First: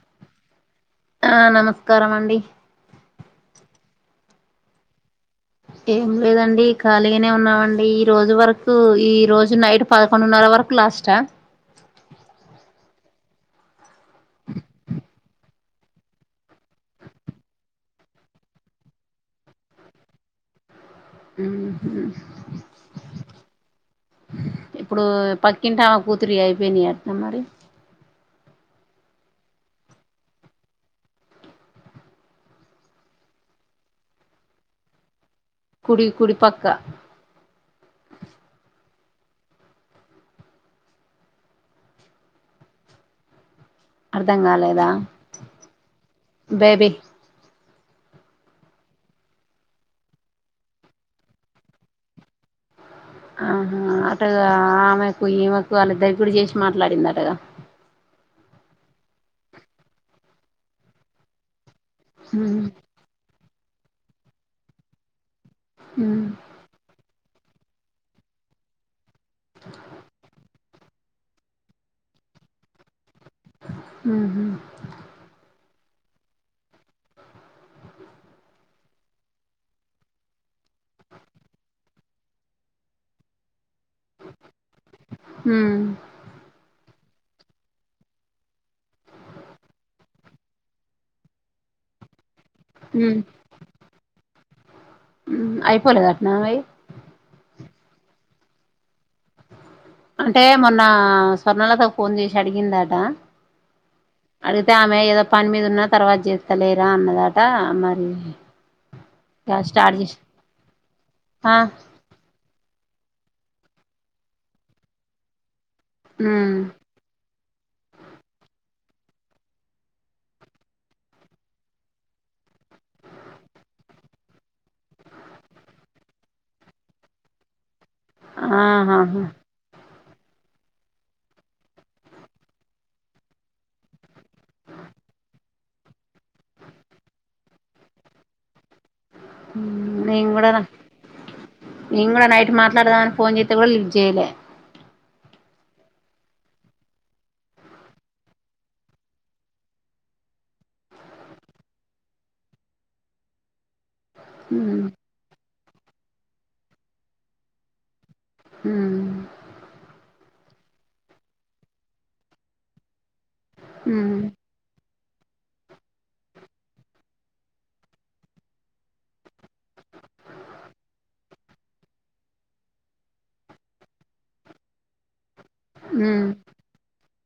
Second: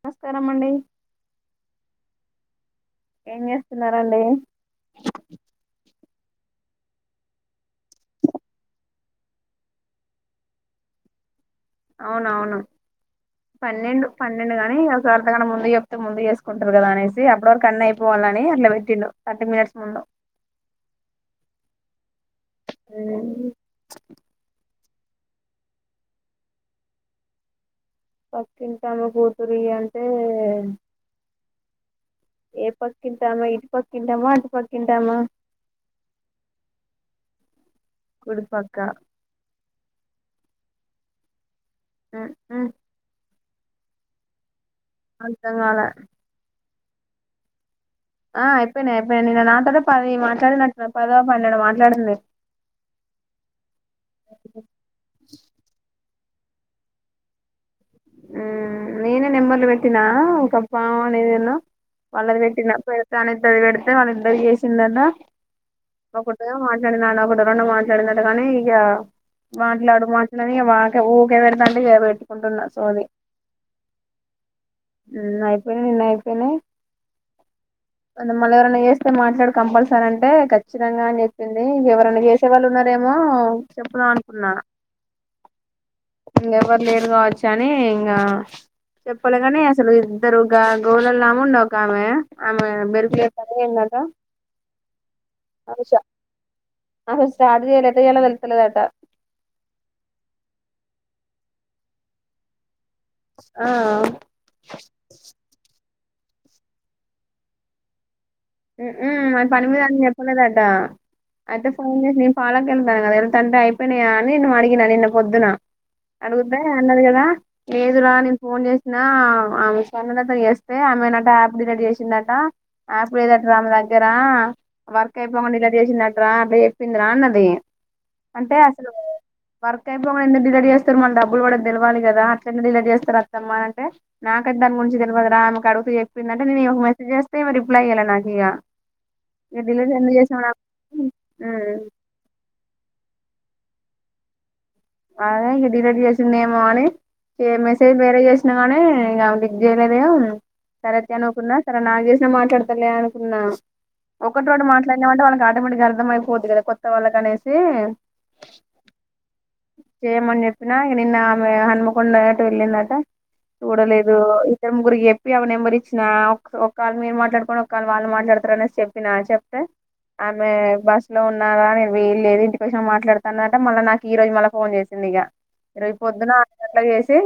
నమస్కారం అండి కారమండి ఏం చేస్తున్నారండి ఏం లేదండి ఖాళీగానే ఉన్నామండి ఈ రోజు వరకు ఈ రోజు నైట్ పదకొండున్నర వరకు లాస్ట అవునవును పన్నెండు పన్నెండు గానీ ఒక అర్ధ గంట ముందు చెప్ ముందు చేసుకుంటారు కదా అనేసి అప్పుడు వరకు అన్ని అయిపోవాలని అట్లా పెట్టిండు థర్టీ మినిట్స్ ముందు ఉహు [unintelligible] ఇప్పుడు పక్కింటా ఆమె కూతురి అయిపోయినయి అటన మరి పక్కింటామా కూతురి ఇయ్ అంటే ఏ పక్కింటామా ఇటు పక్కింటామా అటు పక్కింటామా కుడి కుడి పక్క కుడిపక్క ఆ ఆ అర్ధం గాలేద్ అంత గాలే బేబీ ఆ అయిపోయినాయి అయిపోయినా నిన్న దాకా పది మాట్లాడినట్టు పదొ పన్నెండో మాట్లాడి ఉన్నాయి ఆహా అటు ఆమెకు ఈమెకు వాళ్ళ దగ్ గుడి చేసి మాట్లాడిందటగా ఉమ్ నేనే నెంబర్లు పెట్టినా ఒక [unintelligible] వాళ్ళది పెట్టిన పెడతా అని [unintelligible] తే వాళ్ళ అందరికీ చేసిందన్న ఒకటో ఏమో మాట్లాడి [unintelligible] రెండు మాట్లాడిందట కానీ ఇక మాట్లాడు మాట్లాడు ని మాకే ఊకె పెడుతంది రేపు పెట్టుకుంటున్న సోది ఉహు పోయినా నిన్న అయిపోయినాయి అ మళ్ళీ ఎవరైనా చేస్తే మాట్లాడు కంపల్సరీ అంటే ఖచ్చితంగా అని చెప్పింది ఇంక ఎవరైనా చేసే వాళ్ళు ఉన్నారేమో చెప్పుదాం అనుకున్నాను ఇంక ఎవరు లేరు రాజ్ అని ఇంగా చెప్పలే కాని అసలు ఇద్దరు గా గోళల్లమే ఉంది ఒక ఆమె ఆమె [inaudible] చదివిందట ఉ అయిపోలేదటన అమేయి [unintelligible] ఎట్లా చెయ్యాలో తెల్లుతలేదట అంటే మొన్న స్వర్ణలతకి ఫోన్ చేసి అడిగింద ట ఆ అడుగుతే ఆమె ఏదో పాని మీద ఉన్న తర్వాత చేస్తలేరా అన్నదట మరి ఉ ఉ అది ఇగ పనిమిద స్టార్ట్ అని చేసి చెప్పలేదట ఆ అయితే ఫోన్ చేసి నేను పాల కెల్ నా వెళ్తంటే అయిపోయినయ అని ను అడిగిన నిన్న పొద్దున ఉమ్ అడగుద్దె అన్నదిగదా లేదురా నేను ఫోన్ చేసిన ఆమె చిన్నత చేస్తే ఆమెనట యాప్ డినట్ చేసిందట యాప్ ఇప్పు లేదట్రా మా దగ్గర వర్క్ అయిపోకుండా ఇలా చేసిందట్రా అట్లా చెప్పిందిరా అన్నది అంటే అసలు ఆహా వర్ ఇ మన ఎంత డిలీ చేస్తారు మళ్ డబ్బు కూడా తెవాలి కదా అట్ ఎ లీ చేస్తారు అమ్మా అంట నాకైతే దా గురించి తెలియాలరా ఆమెకు అడుగుతు చెప్పింది అంటేను ఒక మెసేజ్ చేస్తే పలై ఎలా నాగయ ఉ నేను కూడా న నేను కూడా నైట్ మాట్లాడదామని ఫోన్ చే త విజయలే అలాదే ఇక డిలీట్ చేసింది ఏమో అని మెసేజ్ వేరే చేసిన గానీ ఇక లిక్ చేయలేదే సరతి అనునుకున్నా సరే నాకేసినా మాట్లాడతలే అనుకున్నా ఒకటి రోడు ఉమ్ మాట్లాడినామ అంట వాళ్ళ అడమడికి అర్థంమయిపోద్ది కదా కొత్త వాళ్ళ కనేసి హ చేయమని చెప్పినాక నిన్న ఆమె హనుమకొండ అటు వెళ్ళిందట ఉమ్ చూడలేదు ఇద్దరు ముగ్గురిగ చెప్తే అ నెంబర్ ఇచ్చినా ఒక కాల్ మీరు మాట్లాడుకొని ఒక కాల్ వాళ్ళు మాట్లాడతారు అనేసి చెప్పిన చెప్తే ఆమె బస్ లో ఉన్నారా నేను వీల్లేదు ఇంటికోచ్చినాక మాట్లాడతాన్నదట మళ్ళా నాకు ఈరోజు మళ్ళ ఫోన్ చేసింది ఇగ రేపు ఉమ్ పొద్దున ఆరు గంటల చేసి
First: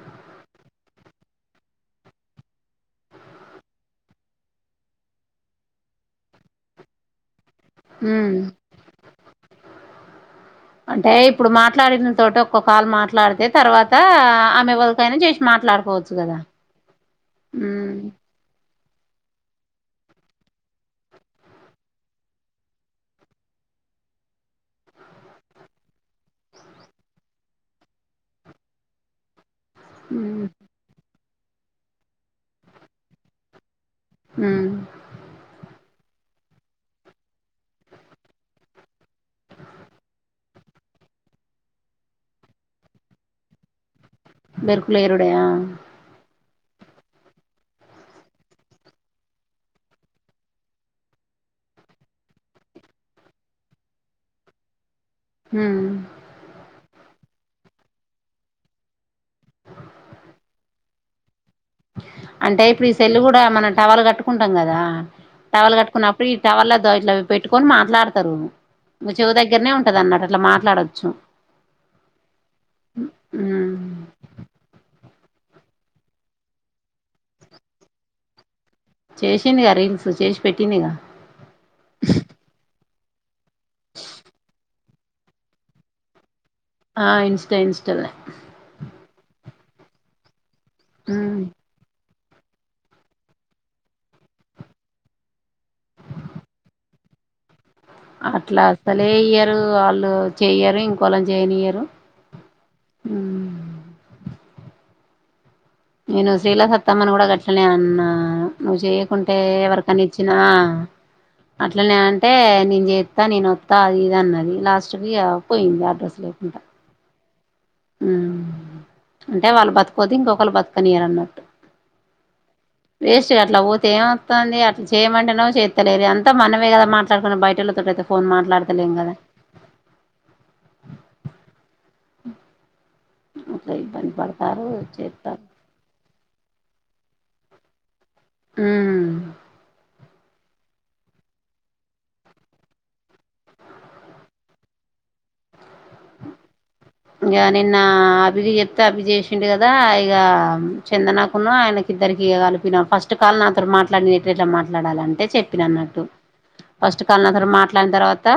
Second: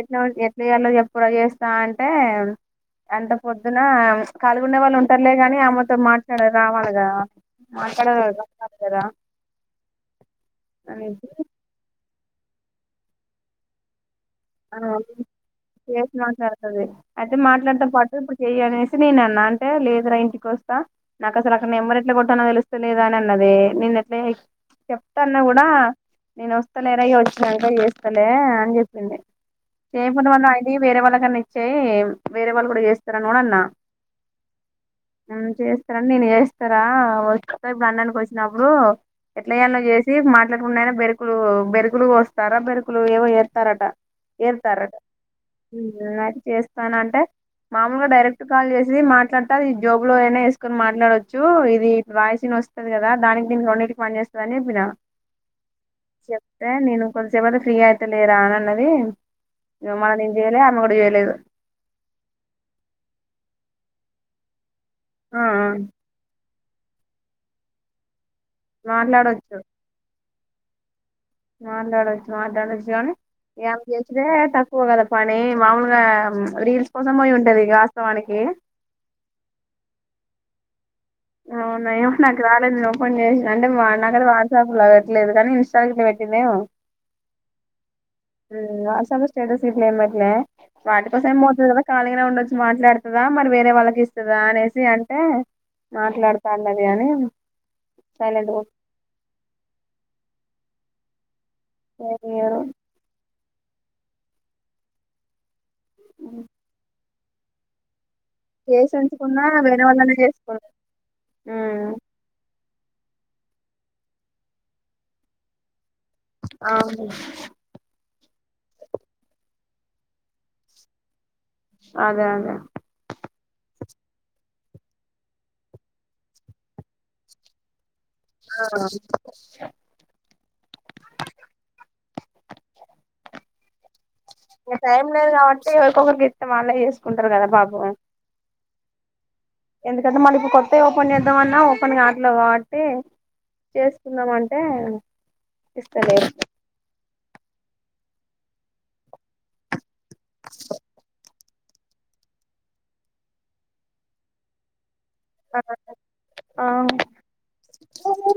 ఎట్లా ఎట్లాలో ఎప్పుడ చేస్తా అంటే అంత పొద్దున కల్గొనే వాళ్ళు ఉంటారులే ని అమ్మతో మాట్లాడారు రావాలుగా మాట్లాడ ఉమ్ [inaudible] దారా అంటే ఇప్పుడు మాట్లాడిన తోటి ఒక్క కాల్ మాట్లాడితే తర్వాత ఆమె ఆ ఎవరికైనా చేసి మాట్లాడుకోవచ్చు చేసి కదా మాట్లాడుతుంది అయితే మాట్లాడితే ఉమ్ పాటు ఇప్పుడు చెయ్య అనే నేను అన్నా అంటే లేదు రా ఇంటికొస్తా నాకు అసలు అక్కడ నెంమర్ ఎట్లా కొట్టాల్నొ తెలుస్తలేదా అని అన్నదే నేను ఎట్లా చెప్తా అన్నా కూడా నేను వస్తలేరా ఇక వచ్చి దాంట్లో చేస్తలే అని చెప్పింది సేమ్ ప ఉమ్ మళ్న ఐడి వేరే వాళ్ళ క చే వేరే వాళ్ళు కూడా చేస్తారని కూడా అన్నా ఉమ్ ఊ చేస్తారని నేను చేస్తా వస్తారా వ ఇప్పుడు అన్ననికి వచ్చినప్పుడు ఎట్లా ఏన్న చేసి మాట్లాడకుండాయినా బెరుకులు బెరుకులు వస్తారా బెరుకులు ఏవో ఏస్తారట ఏరుతారా బెరుకులేరుడే ఆ ఊ అది చేస్త తా అంటే మామూలుగా డైరెక్ట్ కాల్ చేసి మాట్లాడుత జోబ్ లో అయినా వేసుకొని మాట్లాడవచ్చు ఇది వాయిసని వస్తుంది కదా దానికి దీనికి రెండింటికి పని చేస్తుంది అని చెప్పినా ఉమ్ చెప్తే నేను కొ తర్వాత ఫ్రీ అయితలే రా అని అన్నది ఇగో మల్ల నేను చేయలే ఆమె కూడా చేయలేదు అంటే ఇప్పుడు ఈ సెల్లు కూడా మనం టవలు కట్టుకుంటాం కదా ఆ ఆ టవలు కట్టుకున్నప్పు ఇద్ టవర్లతో ఇట్లా పెట్టుకొని మాట్లాడతారు చెవు మాట్లాడొచ్చు దగ్గరనే ఉంటది అన్నట్ ఇట్లా మాట్లాడొచ్చు మాట్లాడొచ్చు మాట్లాడొచ్చు కానీ ఏం చేసే తక్కువ కదా పని మామూలుగా రీల్స్ కోసం పోయి ఉంటది వాస్తవానికి చేసిందిగా రీల్సు చేసి పెట్టిందిగా అవునయం నాకు రాలేదు ఫోన్ చేసింది అంటే మా నాకైతే వాట్సాప్ లా పెట్టట్లేదు కానీ ఇన్స్టాగ్లో పెట్టిందెం ఆ ఇన్స్టా ఇన్స్టాలే హ్ వాట్సాప్ లో స్టేటస్ గిట్లేమ్ పెట్లె వాటి కోసం ఏం పోతది కదా కాలీ నా ఉండొచ్చు మాట్లాడుతుందా మరి వేరే వాళ్ళకి ఇస్తదా అనేసి అంటే మాట్లాడతారున్నది కాని అట్లా అసలే అయ్యరు వాళ్ళు చెయ్యరు ఇంకా పలం చేయనియ్యారు పోనియ్యరు ఉమ్ నేను శ్రీల సత్తమ్మన కూడా దక్షణ అన్నా నువ్వు చేసి చేయకుంటే ఉంచుకున్నా వేరే ఎవరికని వాళ్ళనే ఇచ్చినా చేసుకున్నా అట్లనే అంటే నిను చేస్తా నేనొస్తా అది ఇది అన్నది లాస్ట్ కి పోయింది అడ్రస్ అవును అంటే వాళ్ళు బతుకదు ఇంకొకళ్ళు బతుకనియ్యరు అన్నట్టు అదే అదే ఏమవుతుంది అట్లా చేయమంటేవో చేస్తలేదు అంతా మనమే కదా మాట్లాడుకుని బయటోళ్లతోటి అయితే ఫోన్ మాట్లాడతలేం కదా అ మళ్ళ ఇబ్బంది పడుతూ ఇంకా టైం లేదు కాబట్టి ఎవరికొకరికి ఇత్తం వాళ్లే చేసు కుంటారు కదా పాపం ఉమ్ ఎందుకంటే మళ్ళీ ఇప్పుడు కొత్తవి ఓపెన్ చేద్దామన్నా ఓపెన్ కావట్లే కాబట్టి చేసుకుందాం అంటే ఇస్తలే ఇంకా నిన్న అభికి చెప్తే అభి చేసిండు కదా ఇగ చందన ఆయనకిద్దరికి కలిపిన ఫస్ట్ కాల్ నాతో మాట్లాడిన ఎట్ ఎట్లా మాట్లాడాలింటే చెప్పిన అన్నట్టు ఆ ఫస్ట్ కాల్ నాతోని మాట్లాడిన తర్వాత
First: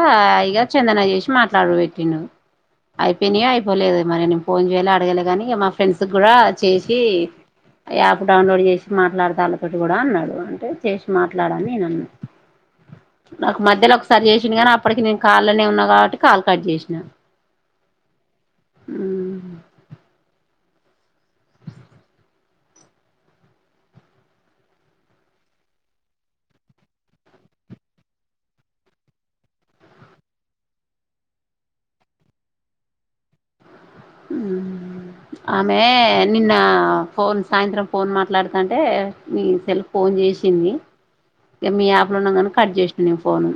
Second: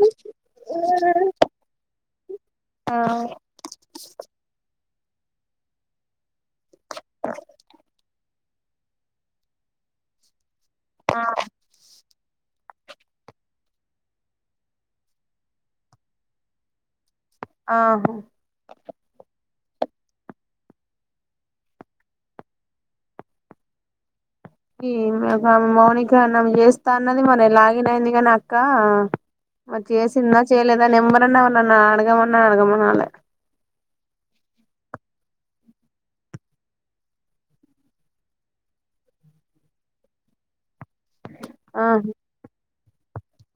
చందనా చేసి మాట్లాడు పెట్టి ఆ అ అయిపోలేదు మరి నేను ఫోన్ చేయాలి అడగాలే కాగా మా ఫ్రెండ్స్ కూడా చేసి యాప్ డౌన్లోడ్ చేసి మాట్లాడుత వాళ్ళతోటి కూడా అన్నాడు చేసి ఆ మాట్లాడను నేను అన్నా నాకు మధ్యలో ఒకసారి చేసిండు గానీ అప్పటికి నేను కాల్ నే ఉన్నా కాబట్టి కాల్ కట్ చేసినా ఆహు ఈ మా మా మౌనిక మోన్న చేస్తా అన్నది మన లాగిన్ అయింది కాని అక్క మరి చేసిందా చేయలేదా నెంబర్ న్న ఎవన్నా అడగమన్నా అడగమను అన్నది ఆమె నిన్న ఫోన్ సాయంత్రం ఫోన్ మాట్లాడుతంటే నీ సెల్ ఫోన్కు చేసింది ఆ మీ యాప్ లో ఉన్నాగా కట్ చేసింది అ ఫోను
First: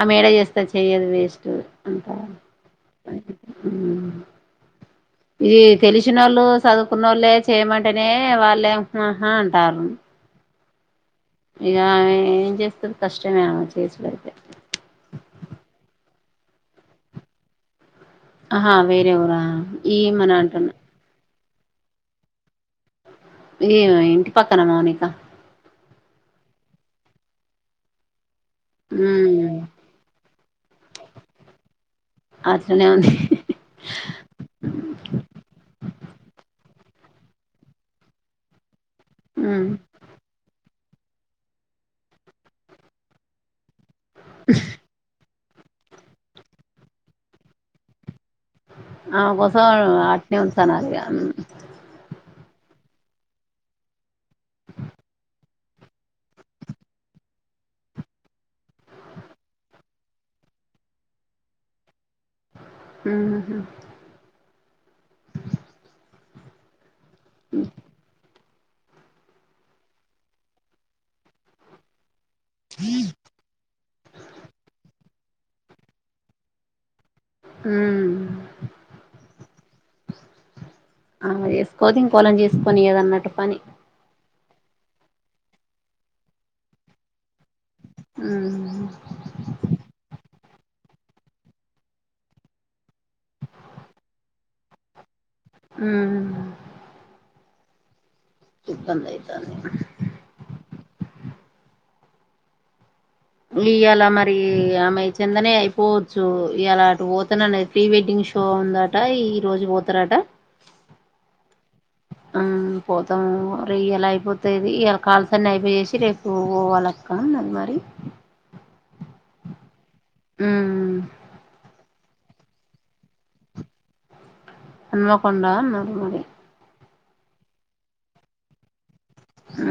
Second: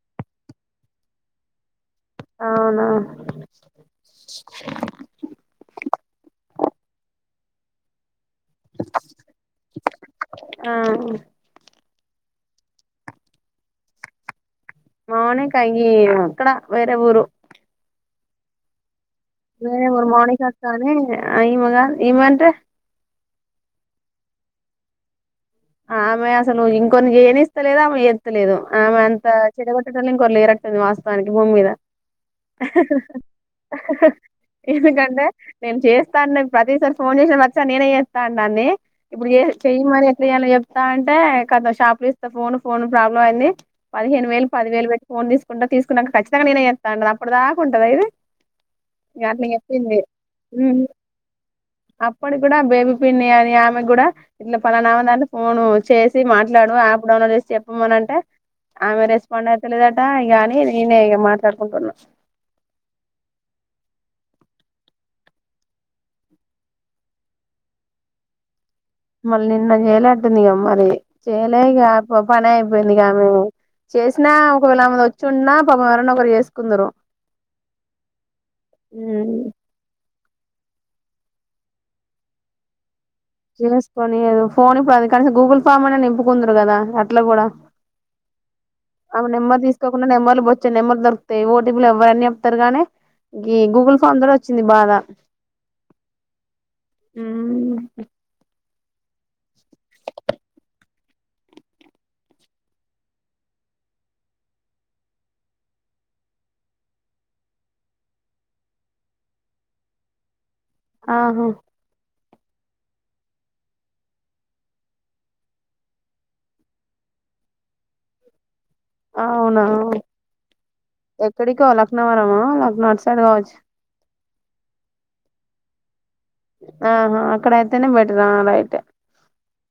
ఆమే ఏడ చేస్తాది చెయ్యదు వేస్ట్ అంత అవునా ఇది తెలిసిన వోళ్ళు చదువుకున్న వోళ్ళే చేయమంటేనే వాళ్లేం హ హా అంటారు ఆ ఇక ఏం చేస్తది కష్టమే ఆమె చేసుడు అయితే [unintelligible] అక్కడ వేరే ఊరు ఆహా వేరేవరా ఈమే ను అని అంటున్న ఆ ఈమే కాదు ఈమే ఈమె అంటే ఈమే ఇంటి పక్కన మౌనిక ఆ ఆమె అసలు ఇంకొరీ చేయ ఇస్తలేదా ఆమె చెత్త లేదు ఆమె అంత ఉమ్ చెడ కొట్టం ఇంకొరలే ఇ వాస్తవానికి భూమి మీద అట్లనే ఉంది ఎందుకంటే నేను చేస్తా ప్రతిసారీ ఫోన్ చేసేది వచ్చా నేనే చేస్తా అన్న నే ఇప్పుడు ఉమ్ చెయ్యి మరి చెప్తా అంటే క షాప్లు ఇస్తా ఫోన్ ఫోన్ ప్రాబ్లమ్ అయింది పదిహేను వేలు పదివేలు బెట్టి ఫోను తీసు కు తీసుకున్నాక ఖచ్చితంగా నేనే చేస్తాను అన్నది అప్పటి దాకా ఉంటద ఇది ఇగ ఆమే అట్లా కోసం చెప్పింది అట్నే ఉంచనాలె ఇగ పడి కూడా బేబీ పిన్ని అని ఆమె కూడా ఇట్లా పలానామా ఆమ్ దాన్ని ఫోను చేసి మాట్లాడు యాప్ డౌన్లోడ్ చేసి చెప్పమని అంటే ఆమె రెస్పాండ్ అయితలేదట ఇగ అని నేనే ఇగ మాట్లాడుకుంటున్నా మ్ హు అ మళ్ళీ నిన్న చేయలే అంటుంది మరి చేయలే ఇగ ఒక పని అయిపోయింది ఇక ఆమె చేసినా ఒకవేళ ఆమె ది సున్నా పాపం ఎవరన్నా ఒకరు చేసుకుందూరు హు ఆమే చేసుకోదు ఇంకోగలను చేసుకోనియ్యాదన్నట్టు చేస్కోనియ్యదు ఫోన్ ఇప్పుడు అంది కానీ గూగుల్ ఫామ్ అన్న నింపుకుందును కదా అట్లా కూడా ఉమ్ ఆ నెంబర్ తీసుకోకుంన్న నెంబర్లు బో చిగ నెంబర్లు ర్ దొకుతాయి ఓటీపిలు ఎవ్వరైని చెప్తారు గాని ఈ గూగుల్ ఫామ్ తోటి వచ్చింది బాధా మ్ ఇబ్బందాయితంది ఇయ్యలా మరి ఆమె చెందనేయి అయిపోవచ్చు ఇయ్యలా అటు పోతననేది ప్రీ వెడ్డింగ్ షో ఉందట ఈ రోజు పోతారట ఆహా ఆ పోతాము రే ఇయ్యలా అయిపోతాది ఇయ్యలా కాల్సన్ని అయిపోచెసి రేపు పోవాల అక్క అన్నది మరి అవునా ఉమ్ ఎక్కడిీ కల్ అక్ క్నవరమా లక్న అట్ సైడ్ కావచ్చు హన్మకొండ అన్నారు మరే ఆహా అక్కడ అయితేనే బెటర్ ఆ రైటే హు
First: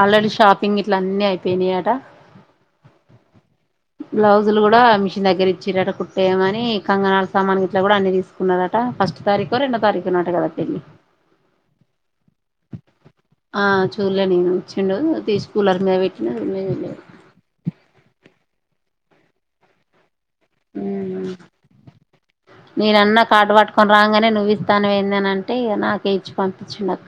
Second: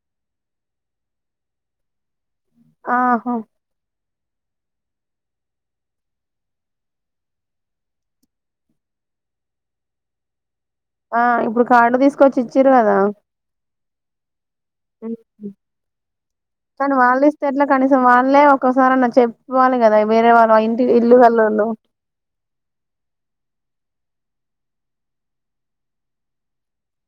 ఆల్రెడీ షాపింగ్ గిట్ల అన్నీ అయిపోయినాయట ఆహో బ్లౌజులు కూడా మిషిన్ దగ్గర ఇచ్చిరట కుట్టేయమని కంగనాల్ సామాన్ గిట్లా కూడా అన్ని తీసుకున్నాదట ఫస్ట్ తారీకొ రెండో తారీకొ నట కదా పెళ్ళి ఆ ఇప్పుడు కార్డు తీసుకొచ్చి ఇచ్చిర్రు కదా ఆ చూడలే నేను ఇచ్చిండు తీసి కూలర్ మీద పెట్టిన లేదు కానీ లేదు. వాళ్ళు ఇస్తే ఎట్లా కనీసం వాళ్ళే ఒసారన్నచ్ చెప్పాలి కదా వేరే వాళ్లమా ఇంటి ఇల్లు ఉమ్ కళ్ళోళ్ళు నేనన్న కార్డు పట్టుకొని రాగానే నువ్వు ఇత్తనవెందీ అని అంటే ఇగ నాకే ఇచ్చి పంపించిండు అక్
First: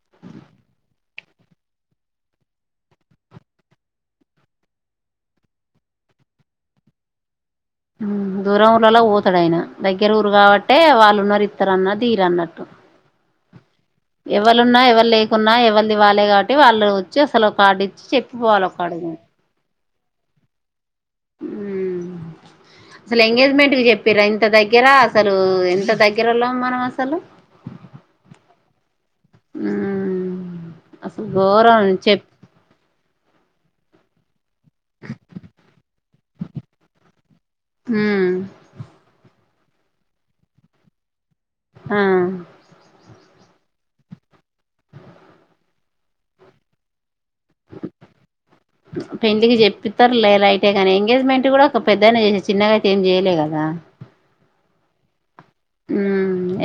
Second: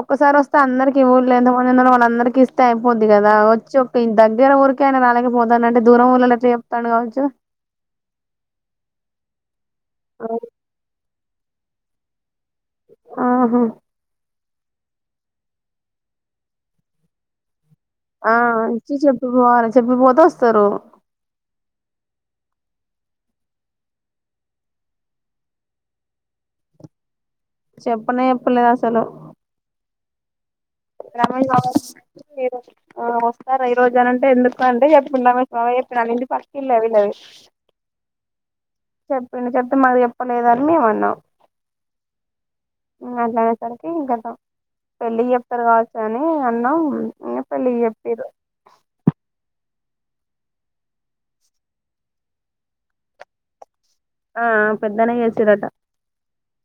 ఒక్కసారి వస్తే అందరికి ఊళ్ళ ఎంత మంది ఉన్నరో వాళ్ళందరికి ఇస్తే అయిపోద్ది కదా వచ్చి ఒక దగ్గర ఊరికి ఆయిన రాలేకపోతండంటే దూరంఊళ్ళళ్ళ ఎట్ల చెప్తాడు కావచ్చు దూరం ఊరళ్లళ్లకు పోతాడయన దగ్గర ఊరు కాబట్టే వాళ్ళు ఉన్న రితరన్న దిీర అన్నట్టు ఆహా ఎవ్వలున్న ఎవల్లేకున్నా ఎవ్వాలద్ది వాళ్ళే కాబట్టి వాళ్ళు వచ్చి అసలు ఒ కార్డు ఇచ్చి ఆ చెప్పిపోవాలి ఒక ఇచ్చి అడుగు చెప్పి పోవాలే చెప్పిపోతే ఒస్తారు హు అసలు ఎంగేజ్మెంట్ కి చెప్పరాా ఇంత దగ్గర అసలు ఎంత దగ్గరోల్లం మనం అసలు చెప్పనే చెప్పలేదు అసలు అసలు రమేష్ బాబాయ్ ఘోరం చెప్ [unintelligible] వస్తార రోజనంటే ఎందుకు అంటే చెప్పిండు ఆమె [unintelligible] ఇంటి పక్కిళ్లే వీళ్లది చెప్పిండు చెప్ మక్ చెప్పలేదని మిమన్నం ఆ సరికి కతం పెళ్ళికి చెప్ తరు కావచ్చని అన్నం ఇంగ పెళ్ళి చెప్పిర్రు పెండ్లికి జెప్పిత్తార్ లే రైటే గానీ ఎంగేజ్మెంట్ గూడా ఒక పెద్దనే చేసేది చిన్నగైతే ఏం చేయలే కదా. ఆ పెద్దనే జేస్. తిర్రట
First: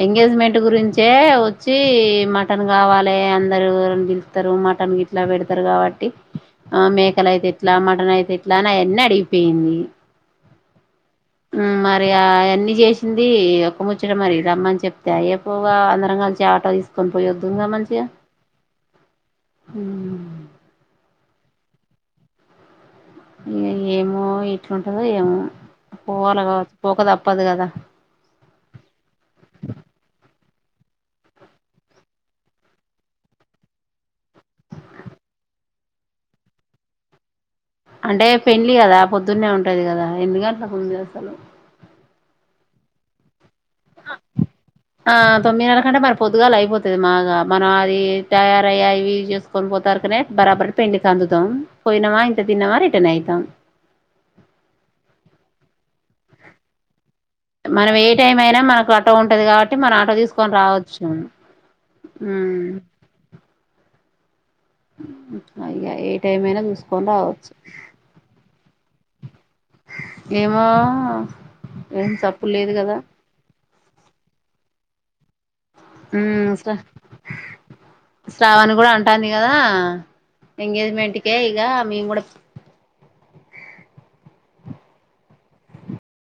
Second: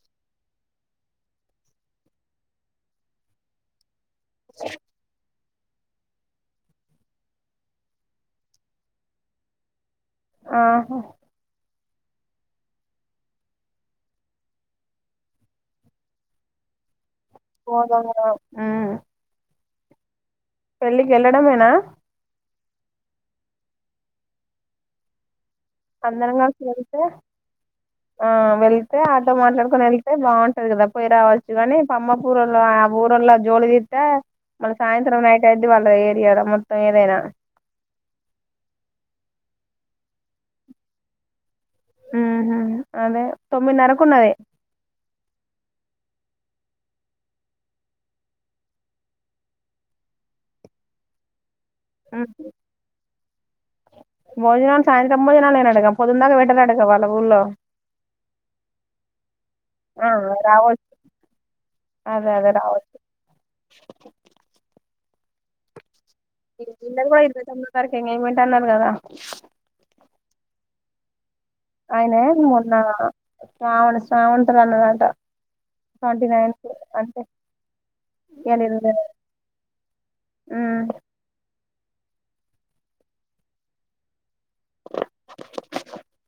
ఎంగేజ్మెంట్ గురించే వచ్చి మటన్ కావాలే అందరు ఎవర్ పిల్ తారు మటన్ గిట్లా పెడ్ తరు కావట్టి ఆ మేకలైతెట్లా మటనైతెట్లా అని అయన్నీ అడిగిపోయ్ంది. ఆహా ఉమ్ మరి ఆ అయన్నీ జేషింది ఒ. పముచ్చట మరి రమ్మన్ చెప్తే అయ్యేపోగా అందరం గల్సి ఆటోదీస్. కన్పొయుద్దుంగా మంచిగా. పోదాం మ్మ్ హ పెళ్ళికి యెళ్ళడమేనా. ఎ ఏమో ఎట్లుంటందో ఏమో. అందరం పోవాలి గల్సి కావచ్చు వెళ్తే పోక తప్పదు కదా ఆ వెళ్తే ఆటో మాట్లాడుకొనెళ్తే బాగు. టది కదా పొయ్ రావచ్చు అని సమ్మకూరొల్ల ఆ ఊరల్ల జోలిదీత్తే మళ్ళ సాయంత్రం నైట్ ఐద్ది వాళ్ళు ఏరియాల మొత్తం ఏదైనా. అంటే పెండ్లి గదా పొద్దున్నే ఉంటది గదా ఎన్ని గంట్లకుందో అసలు. ఉమ్ హూ అదే. తొమ్మిదిన్నరకు ఉన్నది ఆ తొమ్మిన్నర కంటే మర్. పొద్దుగాలైపోతది మాగా మనం అది టయారయ్య అవి ఇవి జేస్కొని పోతార్ కనే బరాబర్ పెండ్లికందుతాం. ఉమ్ భోజనాల్ సాయంత్రం బోజనాలేనంటగా పొద్దున్ దాక వె. ట్టరంటగా వాల్ మనం ఏ టైమైనా మనకు అటో ఉంటది కావట్టి మన ఆటో దీస్కొని రావచ్చు అదే అదే ఉమ్. రావచ్చు ఉమ్ అయ్య ఏ టేమైనా జూస్కొని వీళ్ళది కూడా ఇరవై రావచ్చు తొమ్మిది వరకు ఎంగేజ్మెంట్ అన్నారు కదా ఏమో. అఫ్ ఆయ్నే మ్ శ్రావణ శ్రావణ్ తోడన్నడంట. ఉమ్ శ్ర ఇయాల శ్రావణి ఇరవై గూడంటాంది కదా ఉమ్ ఎంగేజ్మెంట్కే ఇగ. మేమ్ గుడ